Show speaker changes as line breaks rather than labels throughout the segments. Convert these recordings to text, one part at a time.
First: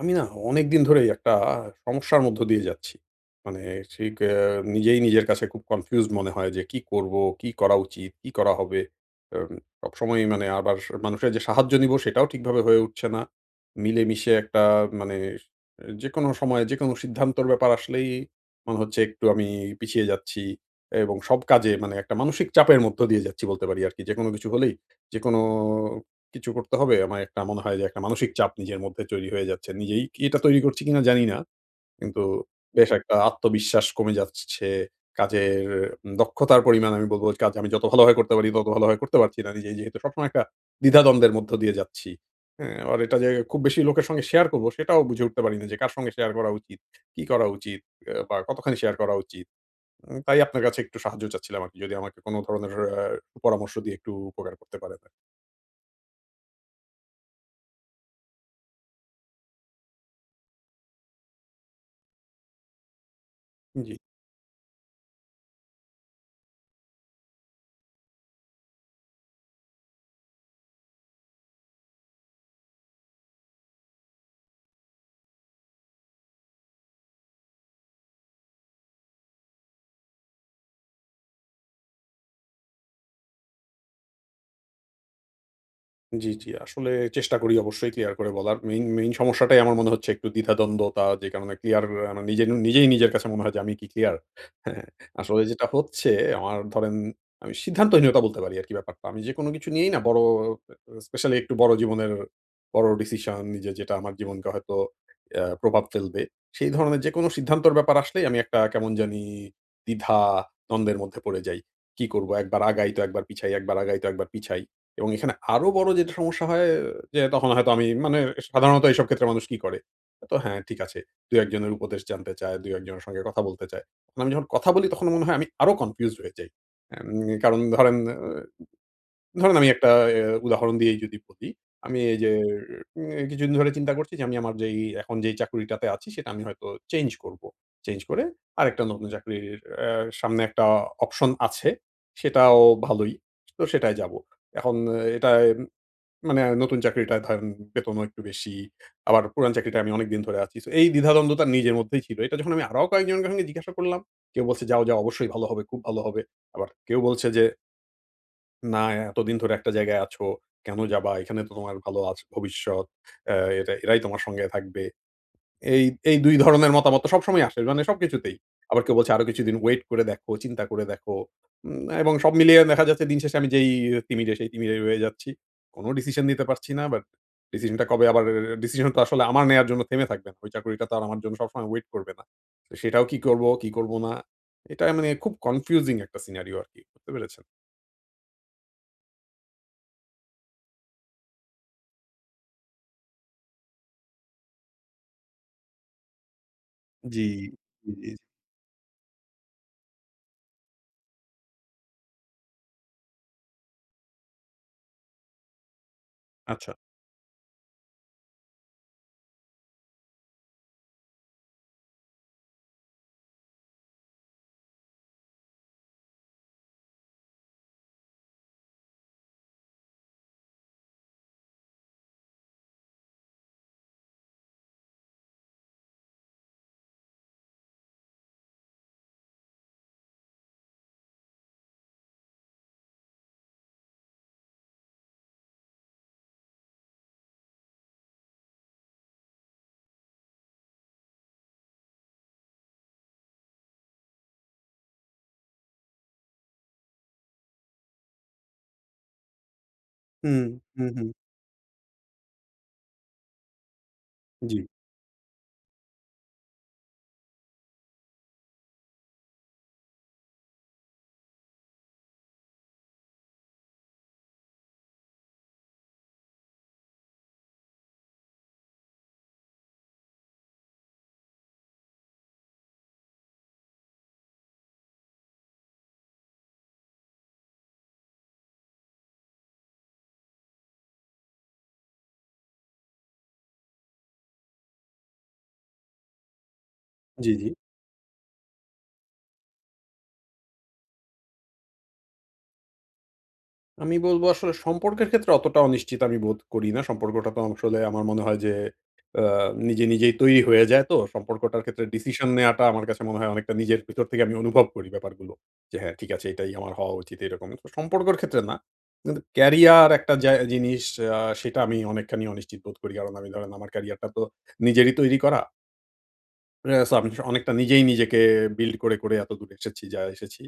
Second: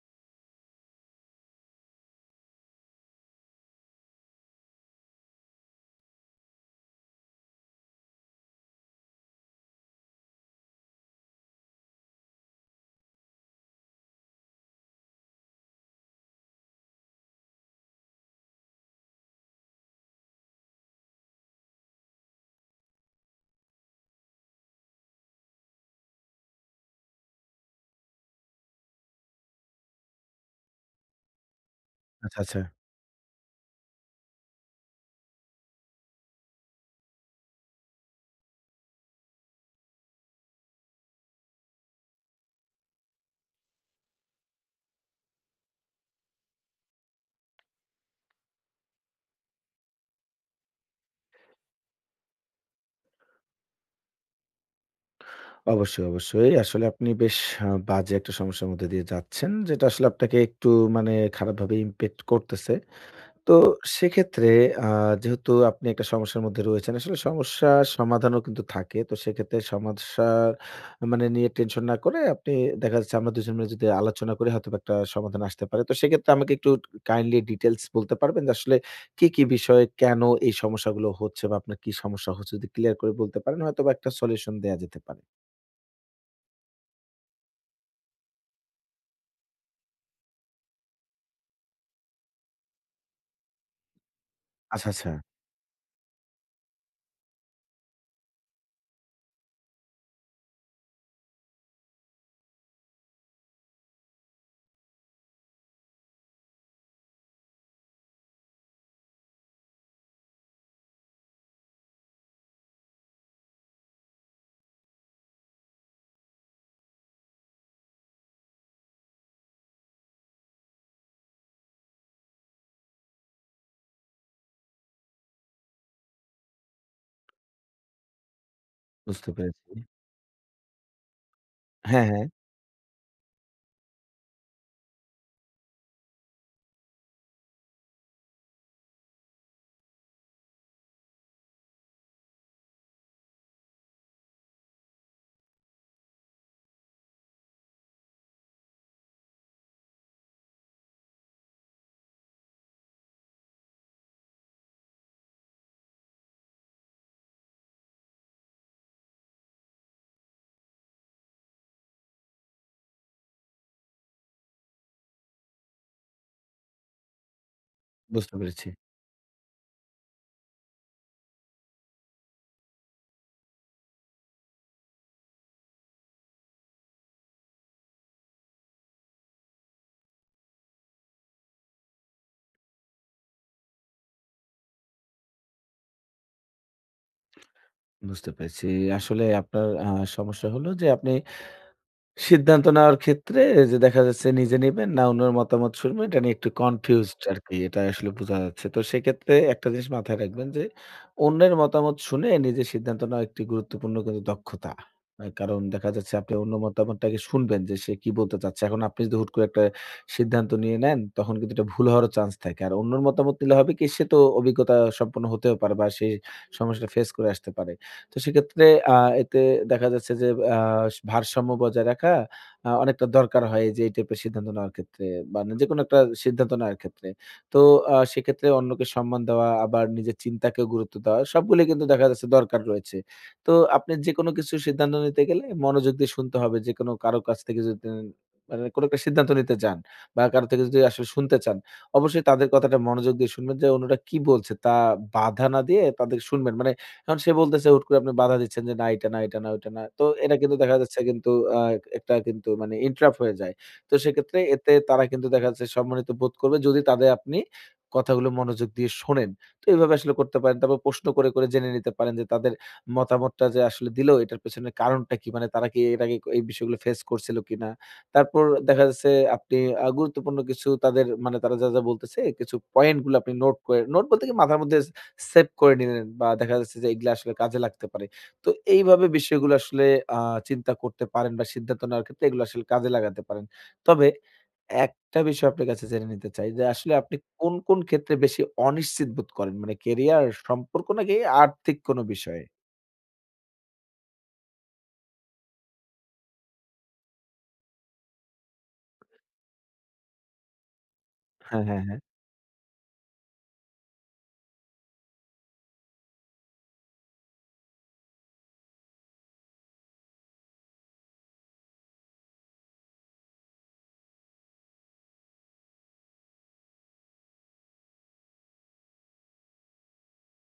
আমি না অনেকদিন ধরেই একটা সমস্যার মধ্য দিয়ে যাচ্ছি। মানে ঠিক আ নিজেই নিজের কাছে খুব কনফিউজড মনে হয় যে কি করব? কি করা উচিত? কি করা হবে? আম সবসময়ই মানে আবার স মানুষের যে সাহায্য নিবো সেটাও ঠিকভাবে হয়ে উঠছে না। মিলেমিশে একটা মানে যেকোনো সময়ে যেকোনো সিদ্ধান্তর ব্যাপার আসলেই মনে হচ্ছে একটু আমি পিছিয়ে যাচ্ছি এবং সব কাজে মানে একটা মানসিক চাপের মধ্য দিয়ে যাচ্ছি বলতে পারি আরকি। যেকোনো কিছু হলেই যেকোনো কিছু করতে হবে। আমার একটা মনে হয় যে একটা মানসিক চাপ নিজের মধ্যে তৈরি হয়ে যাচ্ছে। নিজেই কি এটা তৈরি করছি কিনা জানি না। কিন্তু
আচ্ছা, আচ্ছা।
বেশ একটা আত্মবিশ্বাস কমে যাচ্ছে। কাজের দক্ষতার পরিমাণ আমি বলব কাজ আমি যত ভালোভাবে করতে পারি তত ভালোভাবে করতে পারছি না। নিজেই যেহেতু সবসময় একটা দ্বিধাদ্বন্দ্বের মধ্য দিয়ে যাচ্ছি। হ্যাঁ? আবার এটা যে খুব বেশি লোকের সঙ্গে শেয়ার করব সেটাও বুঝে উঠতে পারি না যে কার সঙ্গে শেয়ার করা উচিত, কি করা উচিত বা কতখানি শেয়ার করা উচিত। তাই আপনার কাছে একটু সাহায্য চাচ্ছিলাম আরকি। যদি আমাকে কোন ধরনের আ পরামর্শ দিয়ে একটু উপকার করতে পারেন।
অবশ্যই, অবশ্যই। আসলে আপনি বেশ বাজে একটা সমস্যার মধ্যে দিয়ে যাচ্ছেন। যেটা আসলে আপনাকে একটু মানে খারাপভাবে ইমপ্যাক্ট করতেছে। তো
জি।
সেক্ষেত্রে আ যেহেতু আপনি একটা সমস্যার মধ্যে রয়েছেন, আসলে সমস্যার সমাধানও কিন্তু থাকে। তো সেক্ষেত্রে সমস্যা নিয়ে টেনশন না করে আপনি দেখা যাচ্ছে আমরা ২ জন মিলে যদি আলোচনা করি হয়তোবা একটা সমাধান আসতে পারে। তো সেক্ষেত্রে আমাকে একটু কাইন্ডলি ডিটেইলস বলতে পারবেন যে আসলে কি বিষয়ে কেন এই সমস্যাগুলো হচ্ছে বা আপনার কি সমস্যা হচ্ছে? যদি ক্লিয়ার করে বলতে পারেন হয়তোবা একটা সলিউশন দেয়া যেতে পারে।
জি, জি। আসলে চেষ্টা করি অবশ্যই ক্লিয়ার করে বলার। মেইন সমস্যাটাই আমার মনে হচ্ছে একটু দ্বিধাদ্বন্দ্বতা যে কারণে ক্লিয়ার আমার নিজেই নিজের কাছে মনে হয় যে আমি কি ক্লিয়ার? হ্যাঁ,
আচ্ছা, আচ্ছা
আসলে যেটা হচ্ছে আমার ধরেন আমি সিদ্ধান্তহীনতা বলতে পারি আরকি ব্যাপারটা। আমি যেকোনো কিছু নিয়েই না বড় স্পেশালি একটু বড় জীবনের বড় ডিসিশন নিজে যেটা আমার জীবনকে হয়তো প্রভাব ফেলবে। সেই ধরনের যেকোনো সিদ্ধান্তর ব্যাপার আসলেই আমি একটা কেমন জানি দ্বিধা দ্বন্দ্বের মধ্যে পড়ে যাই। কি করব? একবার আগাই তো একবার পিছাই, একবার আগাই তো একবার পিছাই। এবং এখানে আরো বড় যেটা সমস্যা হয় যে তখন হয়তো আমি মানে সাধারণত এইসব ক্ষেত্রে মানুষ কি করে? তো হ্যাঁ, ঠিক আছে। ২-১ জনের উপদেশ জানতে চায়, ২-১ জনের সঙ্গে কথা বলতে চায়। তখন আমি যখন কথা বলি তখন মনে হয় আমি আরো কনফিউজড হয়ে যাই। এম কারণ ধরেন
বুঝতে
ধরেন আমি
পেরেছি।
একটা এ উদাহরণ দিয়েই যদি বলি, আমি
হ্যাঁ,
এই
হ্যাঁ
যে কিছুদিন ধরে চিন্তা করছি যে আমি আমার এখন যেই চাকুরিটাতে আছি সেটা আমি হয়তো চেঞ্জ করব। চেঞ্জ করে আরেকটা নতুন চাকরির আ সামনে একটা অপশন আছে। সেটাও ভালোই। তো সেটায় যাব। এখন এটায় মানে নতুন চাকরিটায় ধরেন বেতনও একটু বেশি। আবার পুরান চাকরিটায় আমি অনেকদিন ধরে আছি। সো এই দ্বিধাদ্বন্দ্বতা নিজের মধ্যেই ছিল। এটা যখন আমি আরো কয়েকজনের সঙ্গে জিজ্ঞাসা করলাম, কেউ বলছে, "যাও, যাও অবশ্যই ভালো হবে, খুব ভালো হবে।" আবার কেউ বলছে যে না, এতদিন ধরে একটা জায়গায় আছো, কেন যাবা? এখানে তো তোমার ভালো আছ ভবিষ্যৎ। অ্যা এটা এরাই তোমার সঙ্গে থাকবে। এই, এই ২ ধরনের মতামত তো সবসময় আসে। মানে
বুঝতে
সবকিছুতেই।
পেরেছি,
আবার কেউ বলছে আরো কিছুদিন ওয়েট করে দেখো, চিন্তা করে দেখো। এবং সব মিলিয়ে দেখা যাচ্ছে দিন শেষে আমি যেই তিমিরে, সেই তিমিরে রয়ে যাচ্ছি। কোন ডিসিশন নিতে পারছি না। বাট ডিসিশনটা কবে আবার ডিসিশন তো আসলে আমার নেয়ার জন্য থেমে থাকবে না। ওই চাকরিটা তো আর আমার জন্য সবসময় ওয়েট করবে না। তো সেটাও কি করব, কি করব না? এটা মানে খুব কনফিউজিং একটা সিনারিও আরকি। বুঝতে পেরেছেন?
বুঝতে পেরেছি। আসলে আপনার সমস্যা হলো যে আপনি সিদ্ধান্ত নেওয়ার ক্ষেত্রে যে দেখা যাচ্ছে নিজে নিবেন না অন্যের মতামত শুনবেন এটা নিয়ে একটু কনফিউজড
জি,
আরকি এটা
জি, জি।
আসলে বোঝা যাচ্ছে। তো সেক্ষেত্রে একটা জিনিস মাথায় রাখবেন যে অন্যের মতামত শুনে নিজের সিদ্ধান্ত নেওয়া একটি গুরুত্বপূর্ণ কিন্তু দক্ষতা। কারণ দেখা যাচ্ছে আপনি অন্য
আচ্ছা।
মতামতটাকে শুনবেন যে সে কি বলতে চাচ্ছে। এখন আপনি যদি হুট করে একটা সিদ্ধান্ত নিয়ে নেন তখন কিন্তু এটা ভুল হওয়ারও চান্স থাকে। আর অন্যের মতামত নিলে হবে কি সে তো অভিজ্ঞতা সম্পন্ন হতেও পারে বা সেই সমস্যাটা ফেস করে আসতে পারে। তো সেক্ষেত্রে আ এতে দেখা যাচ্ছে যে আ ভারসাম্য বজায় রাখা অনেকটা দরকার হয় যে এই টাইপের সিদ্ধান্ত নেওয়ার ক্ষেত্রে মানে যেকোনো একটা সিদ্ধান্ত নেওয়ার ক্ষেত্রে। তো সেক্ষেত্রে অন্যকে সম্মান দেওয়া আবার নিজের চিন্তাকেও গুরুত্ব দেওয়া সবগুলোই কিন্তু দেখা যাচ্ছে দরকার রয়েছে। তো আপনি যেকোনো কিছুর সিদ্ধান্ত নিতে গেলে মনোযোগ দিয়ে শুনতে হবে। যেকোনো কারো কাছ থেকে যদি মানে কোনো একটা সিদ্ধান্ত নিতে যান বা কারো থেকে যদি আসলে শুনতে চান, অবশ্যই তাদের কথাটা মনোযোগ দিয়ে শুনবেন যে অন্যরা কি বলছে তা বাধা না দিয়ে তাদের শুনবেন। মানে এখন সে বলতেছে হুট করে আপনি বাধা দিচ্ছেন যে, "না এটা না, এটা না, ওইটা না।" তো এটা
হুম,
কিন্তু দেখা
হুম,
যাচ্ছে
হুম।
কিন্তু আ একটা কিন্তু মানে ইন্টারাপ্ট হয়ে যায়। তো সেক্ষেত্রে
জি,
এতে তারা কিন্তু দেখা যাচ্ছে সম্মানিত বোধ করবে যদি তাদের আপনি কথাগুলো মনোযোগ দিয়ে শোনেন। তো এভাবে আসলে করতে পারেন। তারপর প্রশ্ন করে জেনে নিতে পারেন যে তাদের মতামতটা যে আসলে দিল এটার পেছনে কারণটা কি? মানে তারা কি এর আগে এই বিষয়গুলো ফেস করছিল কিনা? তারপর দেখা যাচ্ছে আপনি গুরুত্বপূর্ণ কিছু তাদের মানে তারা যা বলতেছে কিছু পয়েন্ট গুলো আপনি নোট করে নোট বলতে কি মাথার মধ্যে সেভ করে নিলেন বা দেখা যাচ্ছে যে এগুলা আসলে কাজে লাগতে পারে। তো এইভাবে বিষয়গুলো আসলে আ চিন্তা করতে পারেন বা সিদ্ধান্ত নেওয়ার ক্ষেত্রে এগুলো আসলে কাজে লাগাতে পারেন। তবে একটা বিষয় আপনার কাছে জেনে নিতে চাই যে আসলে আপনি
জি, জি।
কোন ক্ষেত্রে বেশি অনিশ্চিত বোধ করেন? মানে কেরিয়ার, সম্পর্ক নাকি আর্থিক কোনো বিষয়ে?
আমি বলব আসলে সম্পর্কের ক্ষেত্রে অতটা অনিশ্চিত আমি বোধ করি না। সম্পর্কটা তো আসলে আমার মনে হয় যে আ নিজেই তৈরি হয়ে যায় তো। সম্পর্কটার
হ্যাঁ, হ্যাঁ,
ক্ষেত্রে
হ্যাঁ।
ডিসিশন নেয়াটা আমার কাছে মনে হয় অনেকটা নিজের ভিতর থেকে আমি অনুভব করি ব্যাপারগুলো। যে হ্যাঁ, ঠিক আছে এটাই আমার হওয়া উচিত এরকম। তো সম্পর্কের ক্ষেত্রে না। কিন্তু ক্যারিয়ার একটা যা জিনিস সেটা আমি অনেকখানি অনিশ্চিত বোধ করি। কারণ আমি ধরেন আমার ক্যারিয়ারটা তো নিজেরই তৈরি করা। সো আমি অনেকটা নিজেই নিজেকে বিল্ড করে এত দূর এসেছি যা এসেছি।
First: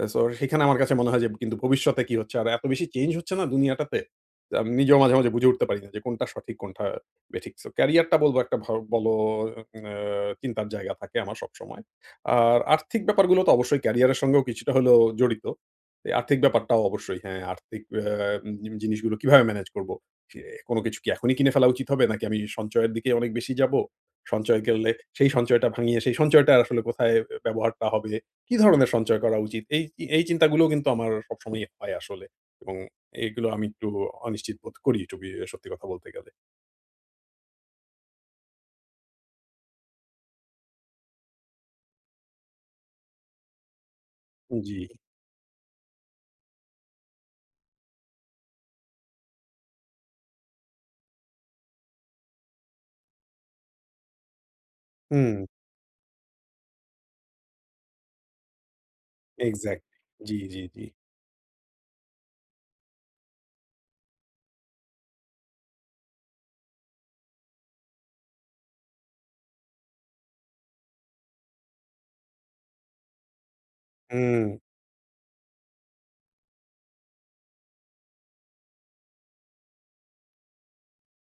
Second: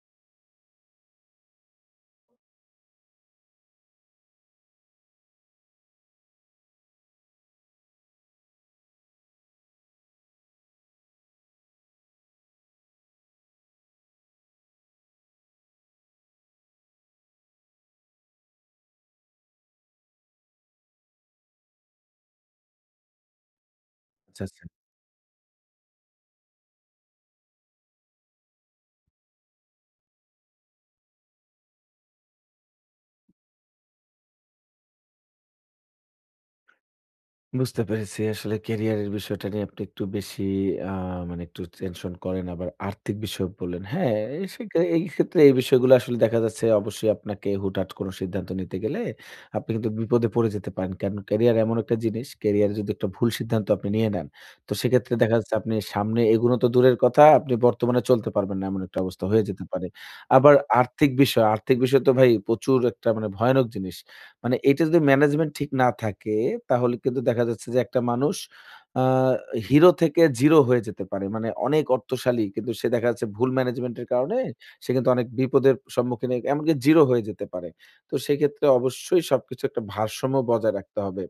সো সেখানে আমার কাছে মনে হয় যে কিন্তু ভবিষ্যতে কি হচ্ছে? আর এত বেশি চেঞ্জ হচ্ছে না দুনিয়াটাতে। যে আমি নিজেও মাঝে মাঝে বুঝে উঠতে পারি না যে কোনটা সঠিক, কোনটা বেঠিক। সো ক্যারিয়ারটা বলব একটা ভ বলো আ চিন্তার জায়গা থাকে আমার সবসময়। আর আর্থিক ব্যাপারগুলো তো অবশ্যই ক্যারিয়ারের সঙ্গেও কিছুটা হলেও জড়িত। এই আর্থিক ব্যাপারটাও অবশ্যই হ্যাঁ, আর্থিক আ জি জিনিসগুলো কিভাবে ম্যানেজ করব? সে কোন কিছু কি এখনই কিনে ফেলা উচিত হবে? নাকি আমি সঞ্চয়ের দিকে অনেক বেশি যাব?
আচ্ছা,
সঞ্চয়
আচ্ছা।
করলে সেই সঞ্চয়টা ভাঙিয়ে সেই সঞ্চয়টা আসলে কোথায় ব্যবহারটা হবে? কি ধরনের সঞ্চয় করা উচিত? এই এই চিন্তাগুলো কিন্তু আমার সবসময়ই হয় আসলে এবং এগুলো আমি একটু অনিশ্চিত বোধ করি টু বি সত্যি কথা বলতে গেলে।
বুঝতে পেরেছি। আসলে ক্যারিয়ারের বিষয়টা নিয়ে আপনি একটু বেশি আ মানে একটু টেনশন করেন। আবার আর্থিক বিষয় বললেন। হ্যাঁ,
জি,
এই ক্ষেত্রে এই বিষয়গুলো আসলে দেখা যাচ্ছে অবশ্যই আপনাকে হুটহাট কোন সিদ্ধান্ত নিতে গেলে আপনি কিন্তু বিপদে পড়ে যেতে পারেন। কারণ ক্যারিয়ার এমন একটা জিনিস, ক্যারিয়ারে যদি একটা ভুল সিদ্ধান্ত আপনি নিয়ে নেন, তো সেক্ষেত্রে
হুম,
দেখা যাচ্ছে আপনি সামনে এগুনো তো দূরের কথা, আপনি বর্তমানে চলতে পারবেন না এমন একটা অবস্থা হয়ে যেতে পারে।
এক্সাক্টলি। জি,
আবার
জি, জি।
আর্থিক বিষয় তো ভাই প্রচুর একটা মানে ভয়ানক জিনিস। মানে এটা যদি ম্যানেজমেন্ট ঠিক না থাকে, তাহলে কিন্তু দেখা যাচ্ছে যে একটা মানুষ আ হিরো থেকে জিরো হয়ে যেতে পারে। মানে অনেক অর্থশালী কিন্তু সে দেখা যাচ্ছে ভুল ম্যানেজমেন্টের কারণে
হুম,
সে কিন্তু অনেক বিপদের সম্মুখীন হয়ে এমনকি জিরো হয়ে যেতে পারে। তো সেক্ষেত্রে অবশ্যই সবকিছু একটা ভারসাম্য বজায় রাখতে হবে।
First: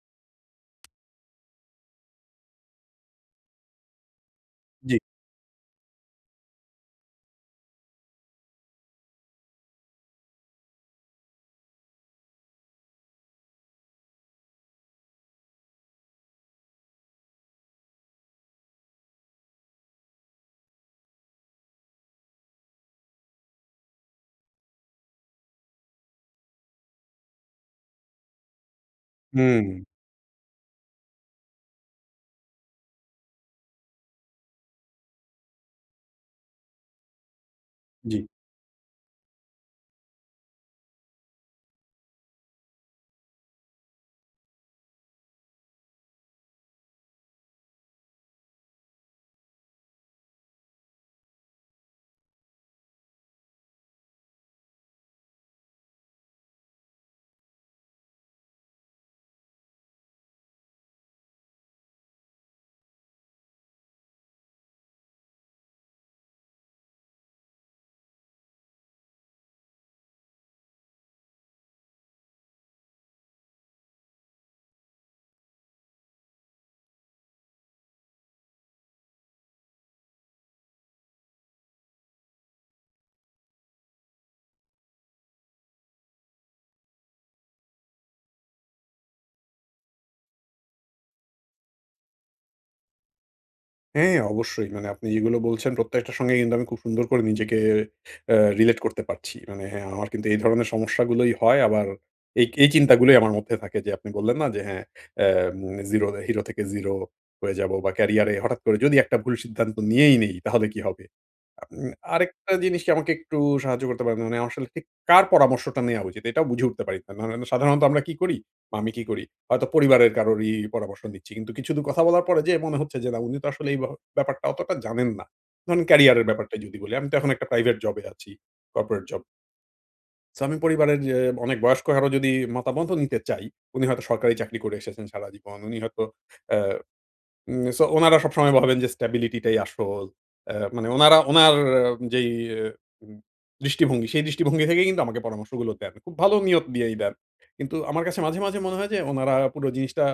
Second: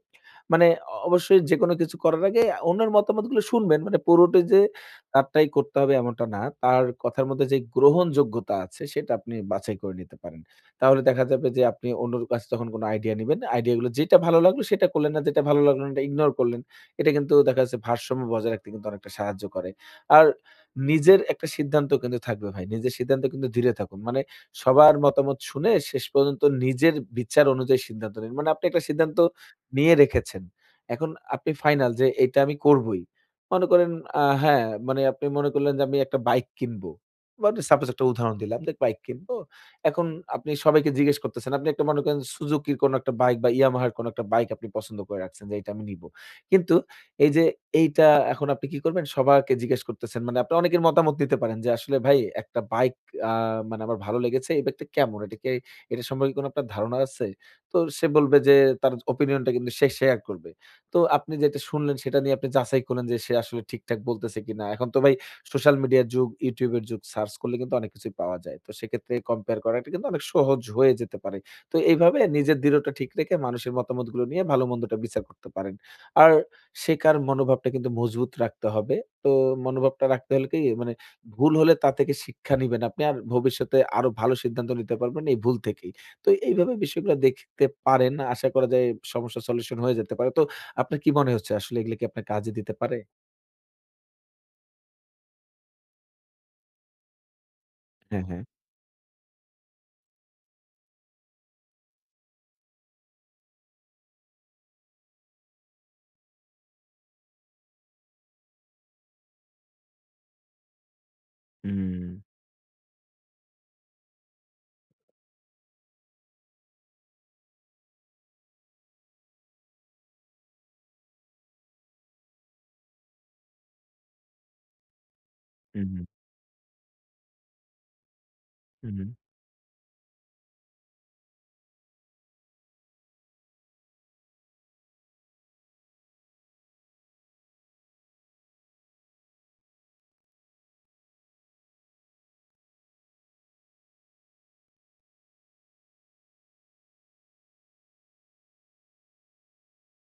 মানে অবশ্যই যেকোনো কিছু করার আগে অন্যের মতামতগুলো শুনবেন। মানে পুরোটাই যে
জি,
তারটাই করতে হবে এমনটা না। তার কথার মধ্যে যে গ্রহণযোগ্যতা আছে সেটা আপনি বাছাই করে নিতে পারেন। তাহলে দেখা যাবে যে আপনি অন্যর কাছে যখন কোনো আইডিয়া নিবেন, আইডিয়া গুলো যেটা ভালো লাগলো সেটা করলেন না, যেটা ভালো লাগলো না এটা ইগনোর করলেন। এটা কিন্তু দেখা যাচ্ছে ভারসাম্য বজায় রাখতে কিন্তু অনেকটা সাহায্য করে। আর নিজের একটা সিদ্ধান্ত কিন্তু থাকবে ভাই। নিজের সিদ্ধান্ত কিন্তু ধীরে থাকুন। মানে সবার মতামত শুনে শেষ পর্যন্ত নিজের বিচার অনুযায়ী সিদ্ধান্ত নিন। মানে আপনি একটা সিদ্ধান্ত
হুম,
নিয়ে রেখেছেন। এখন আপনি ফাইনাল যে এটা আমি করবই। মনে করেন হ্যাঁ, মানে আপনি মনে করলেন যে আমি একটা বাইক কিনবো। মানে সাপোজ একটা
জি।
উদাহরণ দিলাম যে বাইক কিনবো। এখন আপনি সবাইকে জিজ্ঞেস করতেছেন। আপনি একটা মনে করেন Suzuki র কোনো একটা বাইক বা Yamaha র কোনো একটা বাইক আপনি পছন্দ করে রাখছেন যে, "এটা আমি নিবো।" কিন্তু এই যে এইটা এখন আপনি কি করবেন? সবাইকে জিজ্ঞেস করতেছেন। মানে আপনি অনেকের মতামত নিতে পারেন যে, "আসলে ভাই একটা বাইক আ মানে আমার ভালো লেগেছে। এই বাইকটা কেমন? এটা সম্পর্কে কোনো আপনার ধারণা আছে?" তো সে বলবে যে তার ওপিনিয়নটা কিন্তু সে শেয়ার করবে। তো আপনি যেটা শুনলেন সেটা নিয়ে আপনি যাচাই করলেন যে সে আসলে ঠিকঠাক বলতেছে কিনা। এখন তো ভাই সোশ্যাল মিডিয়ার যুগ, ইউটিউবের যুগ সার্চ করলে কিন্তু অনেক কিছুই পাওয়া যায়। তো সেক্ষেত্রে কম্পেয়ার করাটা কিন্তু অনেক সহজ হয়ে যেতে পারে। তো এইভাবে নিজের দৃঢ়টা ঠিক রেখে মানুষের মতামতগুলো নিয়ে ভালো-মন্দটা বিচার করতে পারেন। আর শেখার মনোভাবটা কিন্তু মজবুত রাখতে হবে। তো মনোভাবটা রাখতে হলে কি মানে ভুল হলে তা থেকে শিক্ষা নিবেন আপনি আর ভবিষ্যতে আরো ভালো সিদ্ধান্ত নিতে পারবেন এই ভুল থেকেই। তো এইভাবে বিষয়গুলো দেখতে পারেন। আশা করা যায় সমস্যার সলিউশন হয়ে যেতে পারে। তো আপনার কি মনে হচ্ছে আসলে এগুলো কি আপনার কাজে দিতে পারে?
হ্যাঁ, অবশ্যই। মানে আপনি যেগুলো বলছেন প্রত্যেকটার সঙ্গে কিন্তু আমি খুব সুন্দর করে নিজেকে
হ্যাঁ, হ্যাঁ।
রিলেট করতে পারছি। মানে হ্যাঁ, আমার কিন্তু এই ধরনের সমস্যাগুলোই হয়। আবার এই এই চিন্তাগুলোই আমার মধ্যে থাকে যে আপনি বললেন না যে হ্যাঁ, অ্যাম জিরো হিরো থেকে জিরো হয়ে যাব বা ক্যারিয়ারে হঠাৎ করে যদি একটা ভুল সিদ্ধান্ত নিয়েই নেই তাহলে কি হবে?
হুম,
আরেকটা জিনিস কি আমাকে একটু সাহায্য করতে পারেন? মানে আমার আসলে ঠিক কার পরামর্শটা নেয়া উচিত? এটাও বুঝে উঠতে পারি না। মানে সাধারণত আমরা কি করি? বা আমি কি করি? হয়তো পরিবারের কারোরই পরামর্শ নিচ্ছি। কিন্তু কিছু দূর কথা বলার পরে যেয়ে মনে হচ্ছে যে না উনি তো আসলে এই ব ব্যাপারটা অতটা জানেন না। ধরেন
হুম।
ক্যারিয়ারের ব্যাপারটাই যদি বলি, আমি তো এখন একটা প্রাইভেট জবে আছি,
হুম,
কর্পোরেট
হুম।
জব। সো আমি পরিবারের যে অনেক বয়স্ক কারো যদি মতামতও নিতে চাই, উনি হয়তো সরকারি চাকরি করে এসেছেন সারা জীবন। উনি হয়তো অ্যা উম সো উনারা সবসময় ভাবেন যে স্ট্যাবিলিটি টাই আসল। মানে উনারা উনার যেই আহ, উম দৃষ্টিভঙ্গি, সেই দৃষ্টিভঙ্গি থেকেই কিন্তু আমাকে পরামর্শগুলো দেন। খুব ভালো নিয়ত দিয়েই দেন। কিন্তু আমার কাছে মাঝে মাঝে মনে হয় যে উনারা পুরো জিনিসটা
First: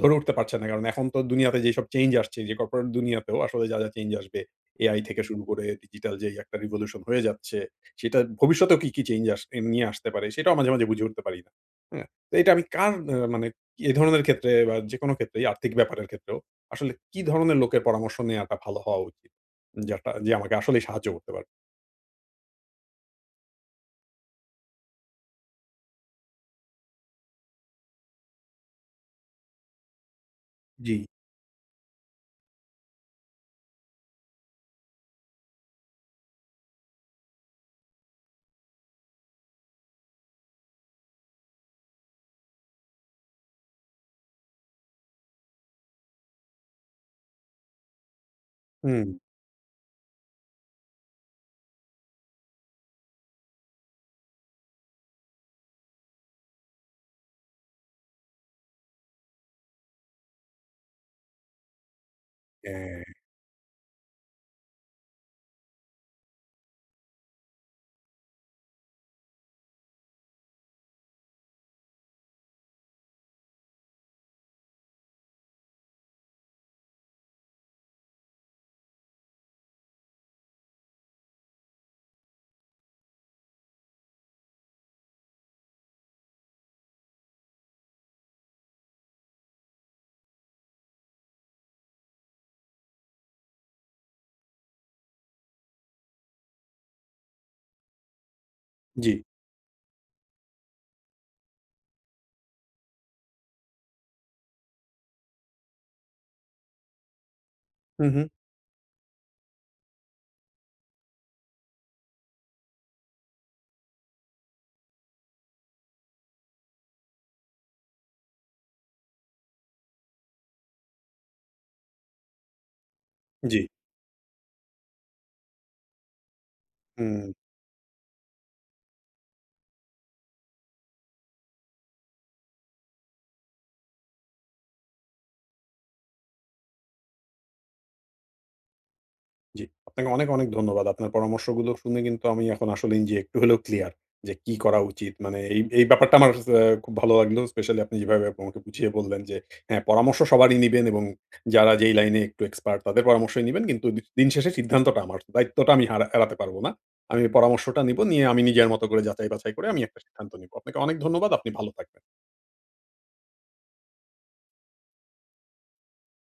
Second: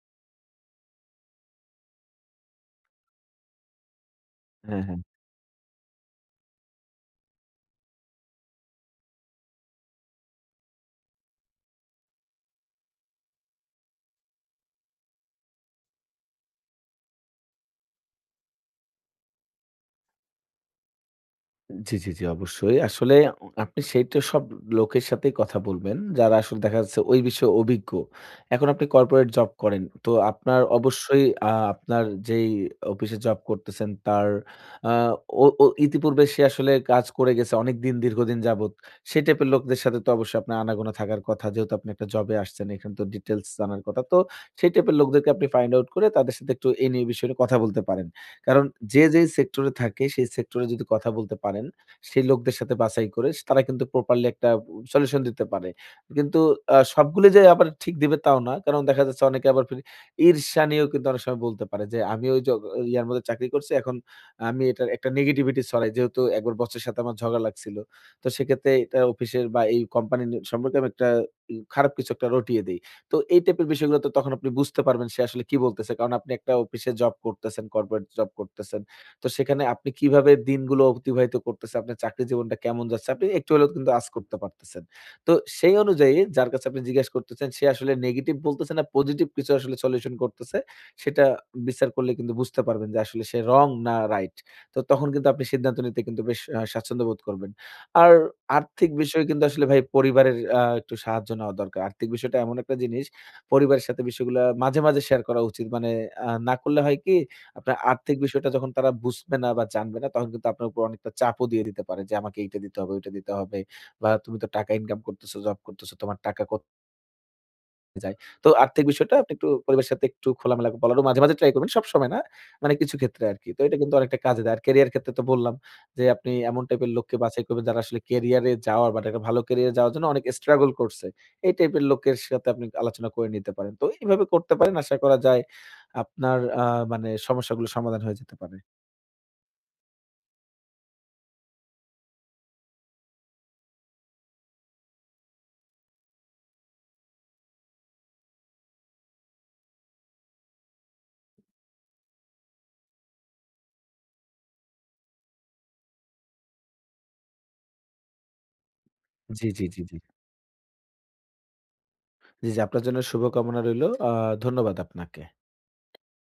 ধরে উঠতে পারছেন না। কারণ এখন তো দুনিয়াতে যেসব চেঞ্জ আসছে, যে কর্পোরেট দুনিয়াতেও আসলে যা, যা চেঞ্জ আসবে,
হ্যাঁ,
এআই
হ্যাঁ।
থেকে শুরু করে ডিজিটাল যেই একটা রিভলিউশন হয়ে যাচ্ছে, সেটা ভবিষ্যতেও কি, কি চেঞ্জ আস নিয়ে আসতে পারে সেটাও মাঝে মাঝে বুঝে উঠতে পারি না। হ্যাঁ? তো এটা আমি কার অ্যা মানে এ ধরনের ক্ষেত্রে বা যেকোনো ক্ষেত্রেই আর্থিক ব্যাপারের ক্ষেত্রেও আসলে কি ধরনের লোকের পরামর্শ নেওয়াটা ভালো হওয়া উচিত? যেটা যে আমাকে আসলেই সাহায্য করতে পারবে?
জি, জি, জি, অবশ্যই। আসলে আপনি সেইটা সব লোকের সাথেই কথা বলবেন, যারা আসলে দেখা যাচ্ছে ওই বিষয়ে অভিজ্ঞ। এখন আপনি কর্পোরেট জব করেন। তো আপনার
জি।
অবশ্যই আ আপনার যেই অফিসে জব করতেছেন তার আ ও ও ইতিপূর্বে সে আসলে কাজ করে গেছে অনেকদিন দীর্ঘদিন যাবৎ। সেই টাইপের লোকদের সাথে তো অবশ্যই আপনার আনাগোনা থাকার কথা। যেহেতু আপনি একটা জবে আসছেন, এখানে তো ডিটেইলস জানার কথা। তো সেই টাইপের লোকদেরকে আপনি ফাইন্ড আউট করে তাদের সাথে একটু এই নিয়ে বিষয় নিয়ে কথা বলতে পারেন। কারণ যে,
হুম,
যেই সেক্টরে থাকে সেই সেক্টরে যদি কথা বলতে পারেন, সেই লোকদের সাথে বাছাই করে তারা কিন্তু প্রপারলি একটা সলিউশন দিতে পারে। কিন্তু সবগুলো যে আবার ঠিক দিবে তাও না। কারণ দেখা যাচ্ছে অনেকে আবার ঈর্ষা নিয়েও কিন্তু অনেক সময় বলতে পারে যে, "আমি ওই জগ
হ্যাঁ,
ইয়ার মধ্যে চাকরি করছি। এখন আমি এটার একটা নেগেটিভিটি ছড়াই। যেহেতু একবার বসের সাথে আমার ঝগড়া লাগছিল। তো সেক্ষেত্রে এটা অফিসের বা এই কোম্পানি সম্পর্কে আমি একটা খারাপ কিছু একটা রটিয়ে দেই।" তো এই টাইপের বিষয়গুলো তো তখন আপনি বুঝতে পারবেন সে আসলে কি বলতেছে। কারণ আপনি একটা অফিসে জব করতেছেন, কর্পোরেট জব করতেছেন। তো সেখানে আপনি কিভাবে দিনগুলো অতিবাহিত করতেছেন, আপনার চাকরি জীবনটা কেমন যাচ্ছে, আপনি একটু হলেও কিন্তু আঁচ করতে পারতেছেন। তো সেই অনুযায়ী যার কাছে আপনি জিজ্ঞেস করতেছেন সে আসলে নেগেটিভ বলতেছে না পজিটিভ কিছু আসলে সলিউশন করতেছে, সেটা বিচার করলে কিন্তু বুঝতে পারবেন যে আসলে সে রং না রাইট। তো তখন কিন্তু আপনি সিদ্ধান্ত নিতে কিন্তু বেশ স্বাচ্ছন্দ্য বোধ করবেন। আর আর্থিক
জি।
বিষয় কিন্তু আসলে ভাই পরিবারের একটু সাহায্য নেওয়া দরকার। আর্থিক বিষয়টা এমন একটা জিনিস, পরিবারের সাথে বিষয়গুলা মাঝে, মাঝে শেয়ার করা উচিত। মানে না করলে হয় কি, আপনার
হু,
আর্থিক
হু,
বিষয়টা যখন তারা বুঝবে না বা জানবে না, তখন কিন্তু আপনার উপর অনেকটা চাপও দিয়ে দিতে পারে যে, "আমাকে এইটা দিতে হবে, ওইটা দিতে হবে" বা "তুমি তো টাকা ইনকাম করতেছো, জব করতেছো, তোমার টাকা কোথায়?" যায়। তো আর্থিক বিষয়টা আপনি একটু পরিবারের সাথে একটু খোলামেলা বলারও মাঝে, মাঝে ট্রাই করবেন। সবসময় না। মানে কিছু ক্ষেত্রে আরকি।
জি।
তো এটা কিন্তু অনেকটা কাজে দেয়। আর ক্যারিয়ার ক্ষেত্রে তো বললাম যে, আপনি এমন টাইপের লোককে
হুম।
বাছাই করবেন যারা আসলে ক্যারিয়ারে যাওয়ার বা একটা ভালো ক্যারিয়ারে যাওয়ার জন্য অনেক স্ট্রাগল করছে। এই টাইপের লোকের সাথে আপনি আলোচনা করে নিতে পারেন। তো এইভাবে করতে পারেন। আশা করা যায় আপনার মানে সমস্যাগুলো সমাধান হয়ে যেতে পারে।
জি, আপনাকে অনেক অনেক ধন্যবাদ। আপনার পরামর্শগুলো শুনে কিন্তু আমি এখন আসলেই যে একটু হলেও ক্লিয়ার যে কি করা উচিত। মানে এই ব্যাপারটা আমার কাছে খুব ভালো লাগলো। স্পেশালি আপনি যেভাবে আমাকে বুঝিয়ে বললেন যে হ্যাঁ, পরামর্শ সবারই নিবেন এবং যারা যেই লাইনে একটু এক্সপার্ট তাদের পরামর্শই নিবেন। কিন্তু দিন শেষে সিদ্ধান্তটা আমার। দায়িত্বটা আমি হারা এড়াতে পারব না। আমি পরামর্শটা নিব, নিয়ে আমি নিজের মতো করে যাচাই
জি,
বাছাই
জি,
করে আমি
জি, জি।
একটা সিদ্ধান্ত নিব। আপনাকে অনেক ধন্যবাদ। আপনি ভালো থাকবেন।
জি, জি, আপনার জন্য শুভকামনা রইলো। ধন্যবাদ আপনাকে।